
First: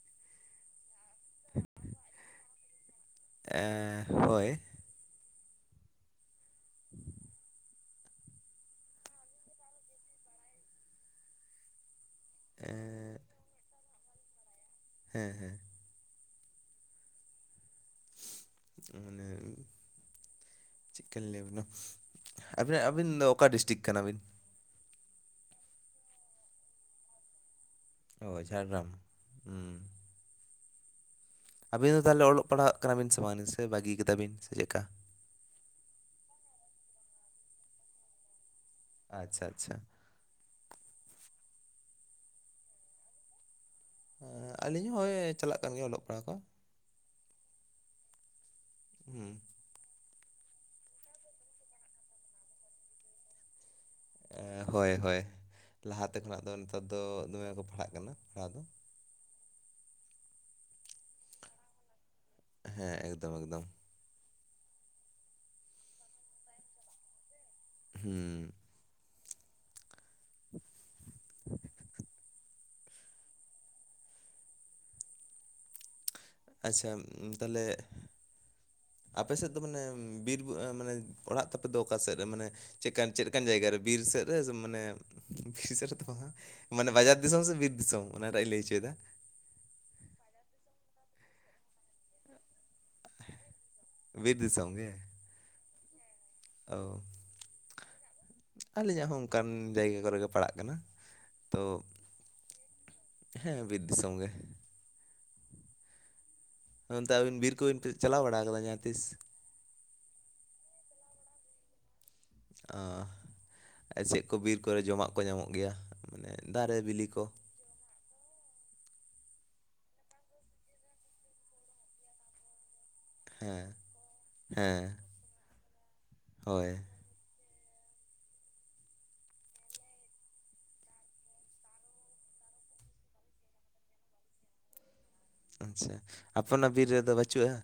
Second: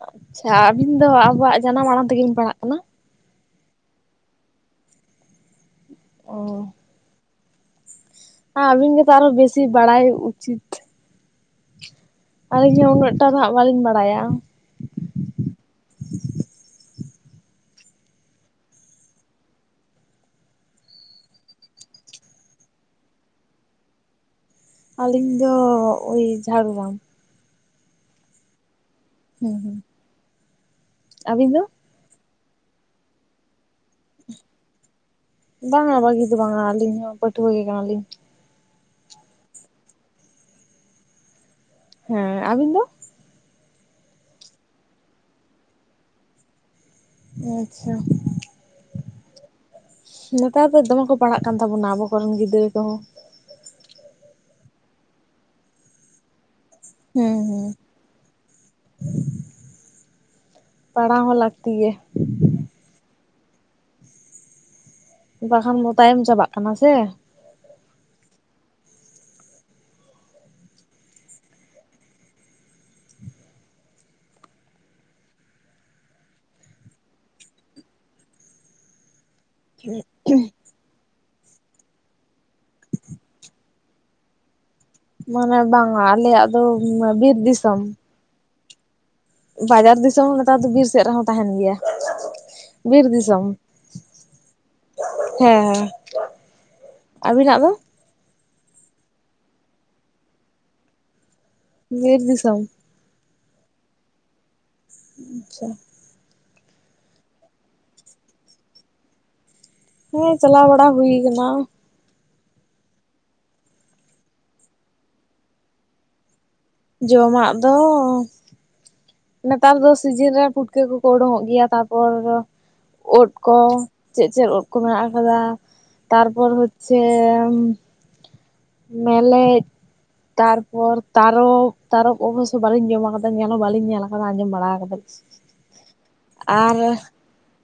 ᱟᱪᱪᱷᱟ, ᱟᱹᱵᱤᱱ ᱫᱚ ᱟᱵᱚᱣᱟᱜ ᱡᱟᱱᱟᱢ ᱟᱲᱟᱝ ᱛᱮᱜᱮ ᱵᱤᱱ ᱯᱟᱲᱦᱟᱜ ᱠᱟᱱᱟ? ᱮᱸᱻ ᱦᱳᱭ᱾ ᱚᱻ। [inaudible] ᱦᱮᱸ, ᱟᱵᱤᱱ ᱜᱮᱛᱚ ᱟᱨᱦᱚᱸ ᱵᱤᱥᱤ ᱵᱟᱲᱟᱭ ᱩᱪᱤᱛ᱾ ᱟᱹᱞᱤᱧ ᱦᱚᱸ ᱮᱸ ᱩᱱᱟᱹᱜ ᱴᱟ ᱫᱚ ᱦᱟᱸᱜ ᱵᱟᱹᱞᱤᱧ ᱵᱟᱲᱟᱭᱟ᱾ ᱦᱮᱸ ᱦᱮᱸ᱾ ᱢᱟᱱᱮ ᱪᱮᱫᱠᱟᱧ ᱞᱟᱹᱭᱟᱵᱤᱱᱟ? ᱟᱹᱵᱤᱱᱟᱜ ᱟᱹᱵᱤᱱ ᱚᱠᱟ ᱰᱤᱥᱴᱤᱠ ᱠᱟᱱᱟ ᱵᱤᱱ? ᱟᱹᱞᱤᱧ ᱫᱚᱻ ᱳᱭ ᱡᱷᱟᱲᱜᱨᱟᱢ᱾ ᱚ, ᱡᱷᱟᱲᱜᱨᱟᱢ? ᱦᱩᱸ ᱦᱩᱸ, ᱟᱹᱵᱤᱱ ᱫᱚ? ᱟᱹᱵᱤᱱ ᱫᱚ ᱛᱟᱦᱞᱮ ᱚᱞᱚᱜ ᱯᱟᱲᱦᱟᱜ ᱠᱟᱱᱟ ᱵᱤᱱ ᱥᱮ ᱵᱟᱝ? ᱥᱮ ᱵᱟᱹᱜᱤᱭ ᱠᱟᱫᱟ ᱵᱤᱱ ᱥᱮ ᱪᱮᱫᱠᱟ? ᱵᱟᱝᱟ, ᱵᱟᱹᱜᱤ ᱫᱚ ᱵᱟᱝᱟ᱾ ᱟᱹᱞᱤᱧ ᱦᱚᱸ ᱯᱟᱹᱴᱷᱩᱣᱟᱹ ᱜᱮ ᱠᱟᱱᱟ ᱞᱤᱧ᱾ ᱟᱪᱪᱷᱟ ᱟᱪᱪᱷᱟ᱾ ᱦᱮᱸᱻ᱾ ᱟᱵᱤᱱ ᱫᱚ? ᱦᱮᱸᱻ᱾ ᱟᱹᱞᱤᱧ ᱦᱚᱸ ᱦᱳᱭ ᱪᱟᱞᱟᱜ ᱠᱟᱱ ᱜᱮᱭᱟ, ᱚᱞᱚᱜ ᱯᱟᱲᱦᱟᱣ ᱠᱚ᱾ ᱟᱪᱪᱷᱟ᱾ ᱦᱩᱸ᱾ ᱱᱮᱛᱟᱨ ᱫᱚ ᱫᱚᱢᱮ ᱠᱚ ᱯᱟᱲᱦᱟᱜ ᱠᱟᱱ ᱛᱟᱵᱚᱱᱟ ᱟᱵᱚ ᱠᱚᱨᱮᱱ ᱜᱤᱫᱟᱹᱨ ᱠᱚᱦᱚᱸ᱾ ᱮᱻ ᱦᱳᱭ ᱦᱳᱭ᱾ ᱞᱟᱦᱟᱛᱮ ᱠᱷᱚᱱᱟᱜ ᱫᱚ ᱱᱮᱛᱟᱨ ᱫᱚ ᱦᱩᱸ ᱫᱚᱢᱮ ᱠᱚ ᱦᱩᱸ ᱯᱟᱲᱦᱟᱜ ᱠᱟᱱᱟ ᱯᱟᱲᱦᱟᱣ ᱫᱚ᱾ ᱯᱟᱲᱦᱟᱣ ᱦᱚᱸ ᱞᱟᱹᱠᱛᱤ ᱜᱮ᱾ ᱦᱮᱸ, ᱮᱠᱫᱚᱢ ᱮᱠᱫᱚᱢ᱾ ᱵᱟᱠᱷᱟᱱ ᱵᱚ ᱛᱟᱭᱚᱢ ᱪᱟᱵᱟᱜ ᱠᱟᱱᱟ ᱥᱮ? ᱦᱩᱸᱻ [inaudible] ᱟᱪᱪᱷᱟ, ᱛᱟᱦᱟᱞᱮ ᱼᱼ ᱟᱯᱮ ᱥᱮᱫ ᱫᱚ ᱢᱟᱱᱮ ᱵᱤᱨ ᱵᱩ ᱢᱟᱱᱮ ᱚᱲᱟᱜ ᱛᱟᱯᱮ ᱫᱚ ᱚᱠᱟ ᱥᱮᱫ ᱨᱮ? ᱢᱟᱱᱮ ᱼᱼ ᱪᱮᱫᱟᱱ ᱪᱮᱫ ᱞᱮᱠᱟᱱ ᱡᱟᱭᱜᱟ ᱨᱮ? ᱵᱤᱨ ᱥᱮᱫ ᱨᱮ? ᱢᱟᱱᱮ ᱢᱟᱱᱮ ᱼᱼ ᱵᱟᱝᱟ ᱟᱞᱮᱭᱟᱜ ᱫᱚ [unintelligible] ᱢᱟᱱᱮ ᱵᱟᱡᱟᱨ ᱫᱤᱥᱚᱢ ᱥᱮ ᱵᱤᱨ ᱫᱤᱥᱚᱢ? ᱚᱱᱟᱴᱟᱜ ᱤᱧ ᱞᱟᱹᱭ ᱦᱚᱪᱚᱭᱮᱫᱟ। ᱵᱟᱡᱟᱨ ᱫᱤᱥᱚᱢ ᱦᱚᱸ, ᱱᱮᱛᱟᱨ ᱫᱚ ᱵᱤᱨ ᱥᱮᱫ ᱨᱮᱦᱚᱸ ᱛᱟᱦᱮᱱ ᱜᱮᱭᱟ। ᱵᱤᱨ ᱫᱤᱥᱚᱢ, ᱵᱤᱨ ᱫᱤᱥᱚᱢ ᱦᱮᱸ ᱦᱮᱸ᱾ ᱚᱻ ᱟᱹᱵᱤᱱᱟᱜ ᱫᱚ ᱟᱞᱮᱧᱟᱜ ᱦᱚᱸ ᱚᱱᱠᱟᱱ ᱡᱟᱭᱜᱟ ᱠᱚᱨᱮ ᱜᱮ ᱯᱟᱲᱟᱜ ᱠᱟᱱᱟ᱾ ᱛᱚ ᱵᱤᱨ ᱫᱤᱥᱚᱢᱚᱢ᱾ ᱦᱮᱸ ᱵᱤᱨ ᱫᱤᱥᱚᱢ ᱜᱮ᱾ ᱟᱪᱪᱷᱟ ᱱᱚᱱᱛᱮ ᱟᱹᱵᱤᱱ ᱵᱤᱨ ᱠᱚᱵᱤᱱ ᱪᱟᱞᱟᱣ ᱵᱟᱲᱟ ᱠᱟᱫᱟ ᱡᱟᱦᱟᱸ ᱛᱤᱥ? ᱦᱮᱸ ᱪᱟᱞᱟᱣ ᱵᱟᱲᱟ ᱦᱩᱭ ᱠᱟᱱᱟ᱾ ᱚᱻ ᱪᱮᱫ ᱠᱚ ᱵᱤᱨ ᱠᱚᱨᱮ ᱡᱚᱢᱟᱜ ᱠᱚ ᱧᱟᱢᱚᱜ ᱜᱮᱭᱟ ᱢᱟᱱᱮ ᱫᱟᱨᱮ ᱵᱤᱞᱤ ᱠᱚ? ᱢᱟᱜ ᱫᱚᱻ ᱱᱮᱛᱟᱨ ᱫᱚ ᱥᱤᱡᱤᱱ ᱨᱮ ᱯᱷᱩᱴᱠᱟᱹ ᱠᱚᱠᱚ ᱩᱰᱩᱠᱚᱜ ᱜᱮᱭᱟ᱾ ᱛᱟᱨᱯᱚᱨ ᱩᱫ ᱠᱚ, ᱦᱮᱸ ᱪᱮᱫ ᱪᱮᱫ ᱩᱫ ᱠᱚ ᱦᱮᱸ ᱢᱮᱱᱟᱜ ᱟᱠᱟᱫᱟ᱾ ᱛᱟᱨᱯᱚᱨ ᱦᱳᱭ ᱦᱚᱪᱪᱷᱮ ᱢᱮᱞᱮᱫ, ᱛᱟᱨᱯᱚᱨ ᱛᱟᱨᱚᱯ, ᱛᱟᱨᱚᱯ ᱚᱵᱚᱥᱥᱚ ᱵᱟᱹᱞᱤᱧ ᱡᱚᱢ ᱟᱠᱟᱫᱟ ᱧᱮᱞ ᱦᱚᱸ ᱵᱟᱞᱤᱧ ᱧᱮᱞᱟᱫᱟ᱾ ᱟᱡ ᱟᱸᱡᱚᱢ ᱵᱟᱲᱟᱣ ᱠᱟᱫᱟ ᱟᱪᱪᱷᱟ ᱟᱯᱮ ᱚᱱᱟ ᱵᱤᱨ ᱨᱮᱫᱚ ᱵᱟᱹᱪᱩᱜᱼᱟ?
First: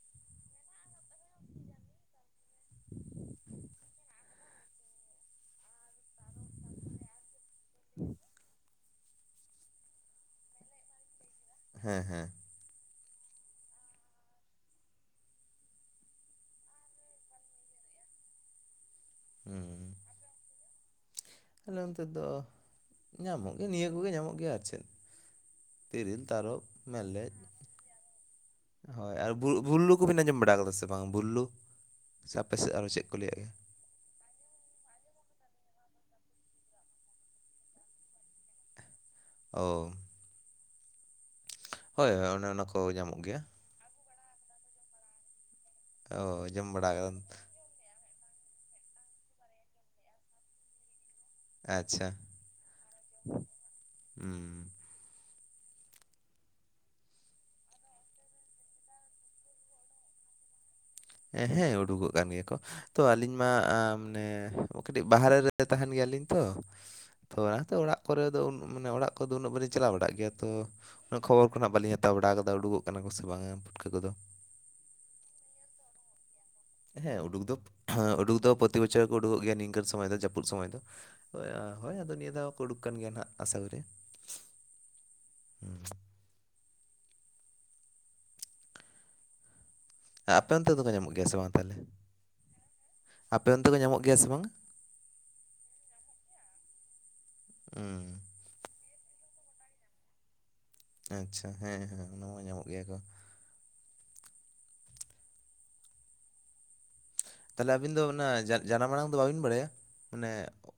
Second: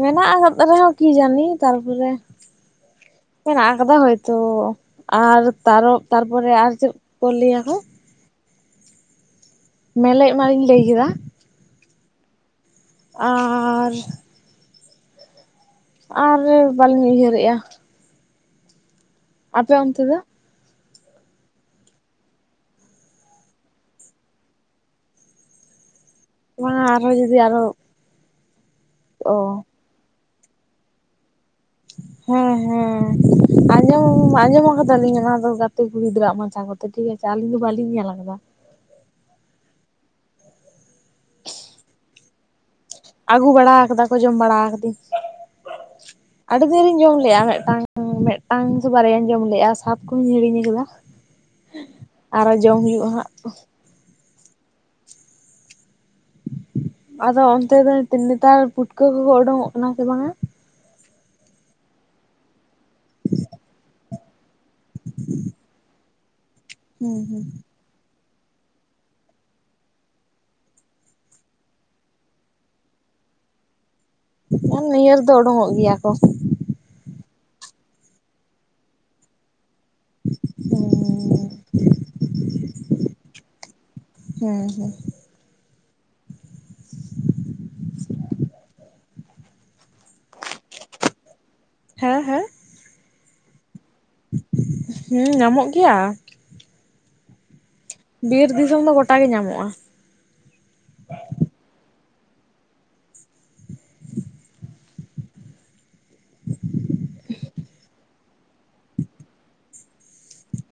ᱢᱮᱱᱟᱜ ᱟᱠᱟᱫ ᱨᱮᱦᱚᱸ ᱠᱤ ᱡᱟᱹᱱᱤ, ᱛᱟᱨᱯᱚᱨᱮ [inaudible] ᱢᱮᱱᱟᱜ ᱠᱟᱫᱟ ᱦᱚᱭ ᱛᱚ ᱟᱨ ᱛᱟᱨᱚ ᱛᱟᱨᱯᱚᱨᱮ ᱟᱨ ᱪᱮᱫ ᱠᱚ ᱞᱟᱹᱭᱟᱠᱚ? [inaudible] ᱢᱮᱞᱮ ᱮᱢᱤᱧ ᱞᱟᱹᱭ ᱠᱮᱫᱟ᱾ ᱦᱮᱸ ᱦᱮᱸ ᱟᱨᱻ ᱟᱨ ᱵᱟᱹᱞᱤᱧ ᱩᱭᱦᱟᱹᱨᱮᱜᱼᱟ᱾ ᱟᱯᱮ ᱦᱩᱸ ᱚᱱᱛᱮ ᱫᱚ᱾ ᱟᱞᱮ ᱱᱚᱱᱛᱮ ᱫᱚ ᱧᱟᱢᱚᱜ ᱜᱮᱭᱟ ᱱᱤᱭᱟᱹ ᱠᱚᱜᱮ ᱧᱟᱢᱚᱜ ᱜᱮᱭᱟ᱾ ᱟᱨ ᱪᱮᱫ? ᱛᱤᱨᱤᱞ ᱛᱟᱨᱚ ᱵᱟᱝᱟ ᱟᱨᱦᱚᱸ ᱢᱮᱨᱞᱮᱜ ᱡᱩᱫᱤ ᱟᱨᱚ ᱟᱨ ᱵᱷᱩ- ᱚ ᱵᱩᱞᱩᱜ᱾ ᱠᱚ ᱵᱤᱱ ᱟᱸᱡᱚᱢ ᱵᱟᱲᱟ ᱠᱟᱫᱟ ᱥᱮ ᱵᱟᱝ? ᱵᱩᱞᱩ ᱠᱩ ᱦᱮᱸ ᱦᱮᱸ [unintelligible] ᱟᱸᱡᱚᱢ ᱟᱸᱡᱚᱢ ᱟᱠᱟᱫᱟᱞᱤᱧ ᱚᱱᱟᱫᱚ ᱜᱟᱛᱤ ᱠᱩᱲᱤ ᱜᱤᱫᱽᱨᱟᱹ ᱢᱚᱪᱷᱟ ᱠᱚᱛᱮ ᱴᱷᱤᱠ ᱟᱪᱷᱮ ᱟᱹᱞᱤᱧ ᱫᱚ ᱵᱟᱹᱞᱤᱧ ᱧᱮᱞ ᱟᱠᱟᱫᱟ᱾ ᱚᱻ ᱦᱳᱭ ᱚᱱᱮ ᱚᱱᱟ ᱠᱚ᱾ ᱧᱟᱢᱚᱜ ᱜᱮᱭᱟ ᱟᱹᱜᱩ ᱵᱟᱲᱟ ᱟᱠᱟᱫᱟ ᱠᱚ ᱡᱚᱢ ᱵᱟᱲᱟ ᱟᱠᱟᱫᱟᱹᱧ, ᱚ ᱟᱹᱰᱤ ᱫᱤᱱ ᱵᱟᱲᱟ ᱨᱮᱧ ᱡᱚᱢ ᱠᱟᱫᱟᱢ ᱞᱮᱫᱼᱟ ᱢᱤᱫᱴᱟᱝ᱾ ᱢᱤᱫᱴᱟᱝ ᱥᱮ ᱵᱟᱨᱭᱟ ᱡᱚᱢ ᱞᱮᱫᱼᱟ ᱥᱟᱵ ᱠᱦᱚᱱᱤᱧ ᱦᱤᱲᱤᱧ ᱟᱠᱟᱫᱟ᱾ ᱟᱪᱪᱷᱟ ᱟᱨᱚ ᱡᱚᱢ ᱦᱩᱭᱩᱜᱼᱟ ᱦᱟᱸᱜ [inaudible] ᱦᱩᱸ ᱟᱫᱚ ᱚᱱᱛᱮ ᱫᱚ ᱱᱮᱛᱟᱨ ᱯᱩᱴᱠᱟᱹ ᱠᱚᱠᱚ ᱩᱰᱩᱜ-ᱚᱜ ᱠᱟᱱᱟ ᱥᱮ ᱵᱟᱝᱟ? ᱮ ᱦᱮᱸ ᱩᱰᱩᱠᱚᱜ ᱠᱟᱱ ᱜᱮᱭᱟ ᱠᱚ, ᱛᱚ ᱟᱹᱞᱤᱧ ᱢᱟ ᱢᱟᱱᱮ ᱚ ᱠᱟᱹᱴᱤᱜ ᱵᱟᱦᱨᱮ ᱨᱮ ᱛᱟᱦᱮᱱ ᱜᱮᱭᱟᱞᱤᱧ ᱛᱚ ᱛᱚ ᱦᱩᱸ ᱚᱱᱟᱛᱮ ᱚᱲᱟᱜ ᱠᱚᱨᱮ ᱫᱚ ᱩᱸ ᱢᱟᱱᱮ ᱚᱲᱟᱜ ᱠᱚᱫᱚ ᱩᱱᱟᱹᱜ ᱵᱟᱹᱞᱤᱧ ᱪᱟᱞᱟᱣ ᱵᱟᱲᱟᱜ ᱜᱮᱭᱟ ᱛᱚ ᱩᱱᱟᱹᱜ ᱠᱷᱚᱵᱚᱨ ᱠᱚ ᱱᱦᱟᱜ ᱵᱟᱹᱞᱤᱧ ᱦᱟᱛᱟᱣ ᱵᱟᱲᱟᱣ ᱠᱟᱫᱟ ᱩᱰᱠᱚᱜ ᱠᱟᱱᱟ ᱠᱚ ᱥᱮ ᱵᱟᱝᱟ ᱯᱩᱴᱠᱟᱹ ᱠᱚᱫᱚ᱾ ᱟᱨ ᱱᱤᱭᱟᱹ ᱨᱮᱫᱚ ᱚᱰᱝᱚᱜ ᱜᱮᱭᱟ ᱠᱚ᱾ ᱦᱮᱸ ᱩᱰᱩᱠ ᱫᱚ ᱦᱮ ᱩᱰᱩᱠ ᱫᱚ ᱯᱨᱚᱛᱤ ᱵᱚᱪᱷᱚᱨ ᱠᱚ ᱩᱰᱩᱠᱚᱜ ᱜᱮᱭᱟ ᱱᱤᱝᱠᱟᱹ ᱥᱚᱢᱚᱭ ᱫᱚ ᱡᱟᱹᱯᱩᱫ ᱥᱚᱢᱚᱭ ᱫᱚ ᱦᱳᱭ ᱟᱫᱚ ᱱᱤᱭᱟᱹ ᱫᱷᱟᱣ ᱠᱚ ᱩᱰᱩᱠ ᱠᱟᱱ ᱜᱮᱭᱟ ᱱᱦᱟᱜ ᱟᱥᱟ ᱠᱚᱨᱮ᱾ ᱦᱩᱸ ᱦᱩᱸ ᱩᱸ ᱟ ᱟᱯᱮ ᱚᱱᱛᱮ ᱫᱚ ᱠᱚ ᱧᱟᱢᱚᱜ ᱜᱮᱭᱟ ᱥᱮ ᱵᱟᱝ ᱛᱟᱦᱞᱮ? ᱦᱮᱸ ᱦᱮᱸ ᱟᱯᱮ ᱚᱱᱛᱮ ᱠᱚ ᱧᱟᱢᱚᱜ ᱜᱮᱭᱟ ᱥᱮ ᱵᱟᱝᱟ? ᱦᱩᱸ ᱧᱟᱢᱚᱜ ᱜᱮᱭᱟ ᱦᱩᱸ ᱵᱤᱨ ᱫᱤᱥᱚᱢ ᱫᱚ ᱜᱚᱴᱟ ᱜᱮ ᱧᱟᱢᱚᱜ-ᱟ᱾ ᱟᱪᱪᱷᱟ ᱦᱮᱸ ᱦᱮᱸ ᱚᱱᱟ ᱢᱟ ᱧᱟᱢᱚᱜ ᱜᱮᱭᱟ ᱠᱚ᱾ ᱛᱟᱦᱞᱮ ᱟᱹᱵᱤᱱ ᱫᱚ ᱚᱱᱟ ᱡᱟ ᱡᱟᱱᱟᱝ ᱫᱚ ᱵᱟᱵᱤᱱ ᱵᱟᱲᱟᱭᱟ? ᱢᱟᱱᱮ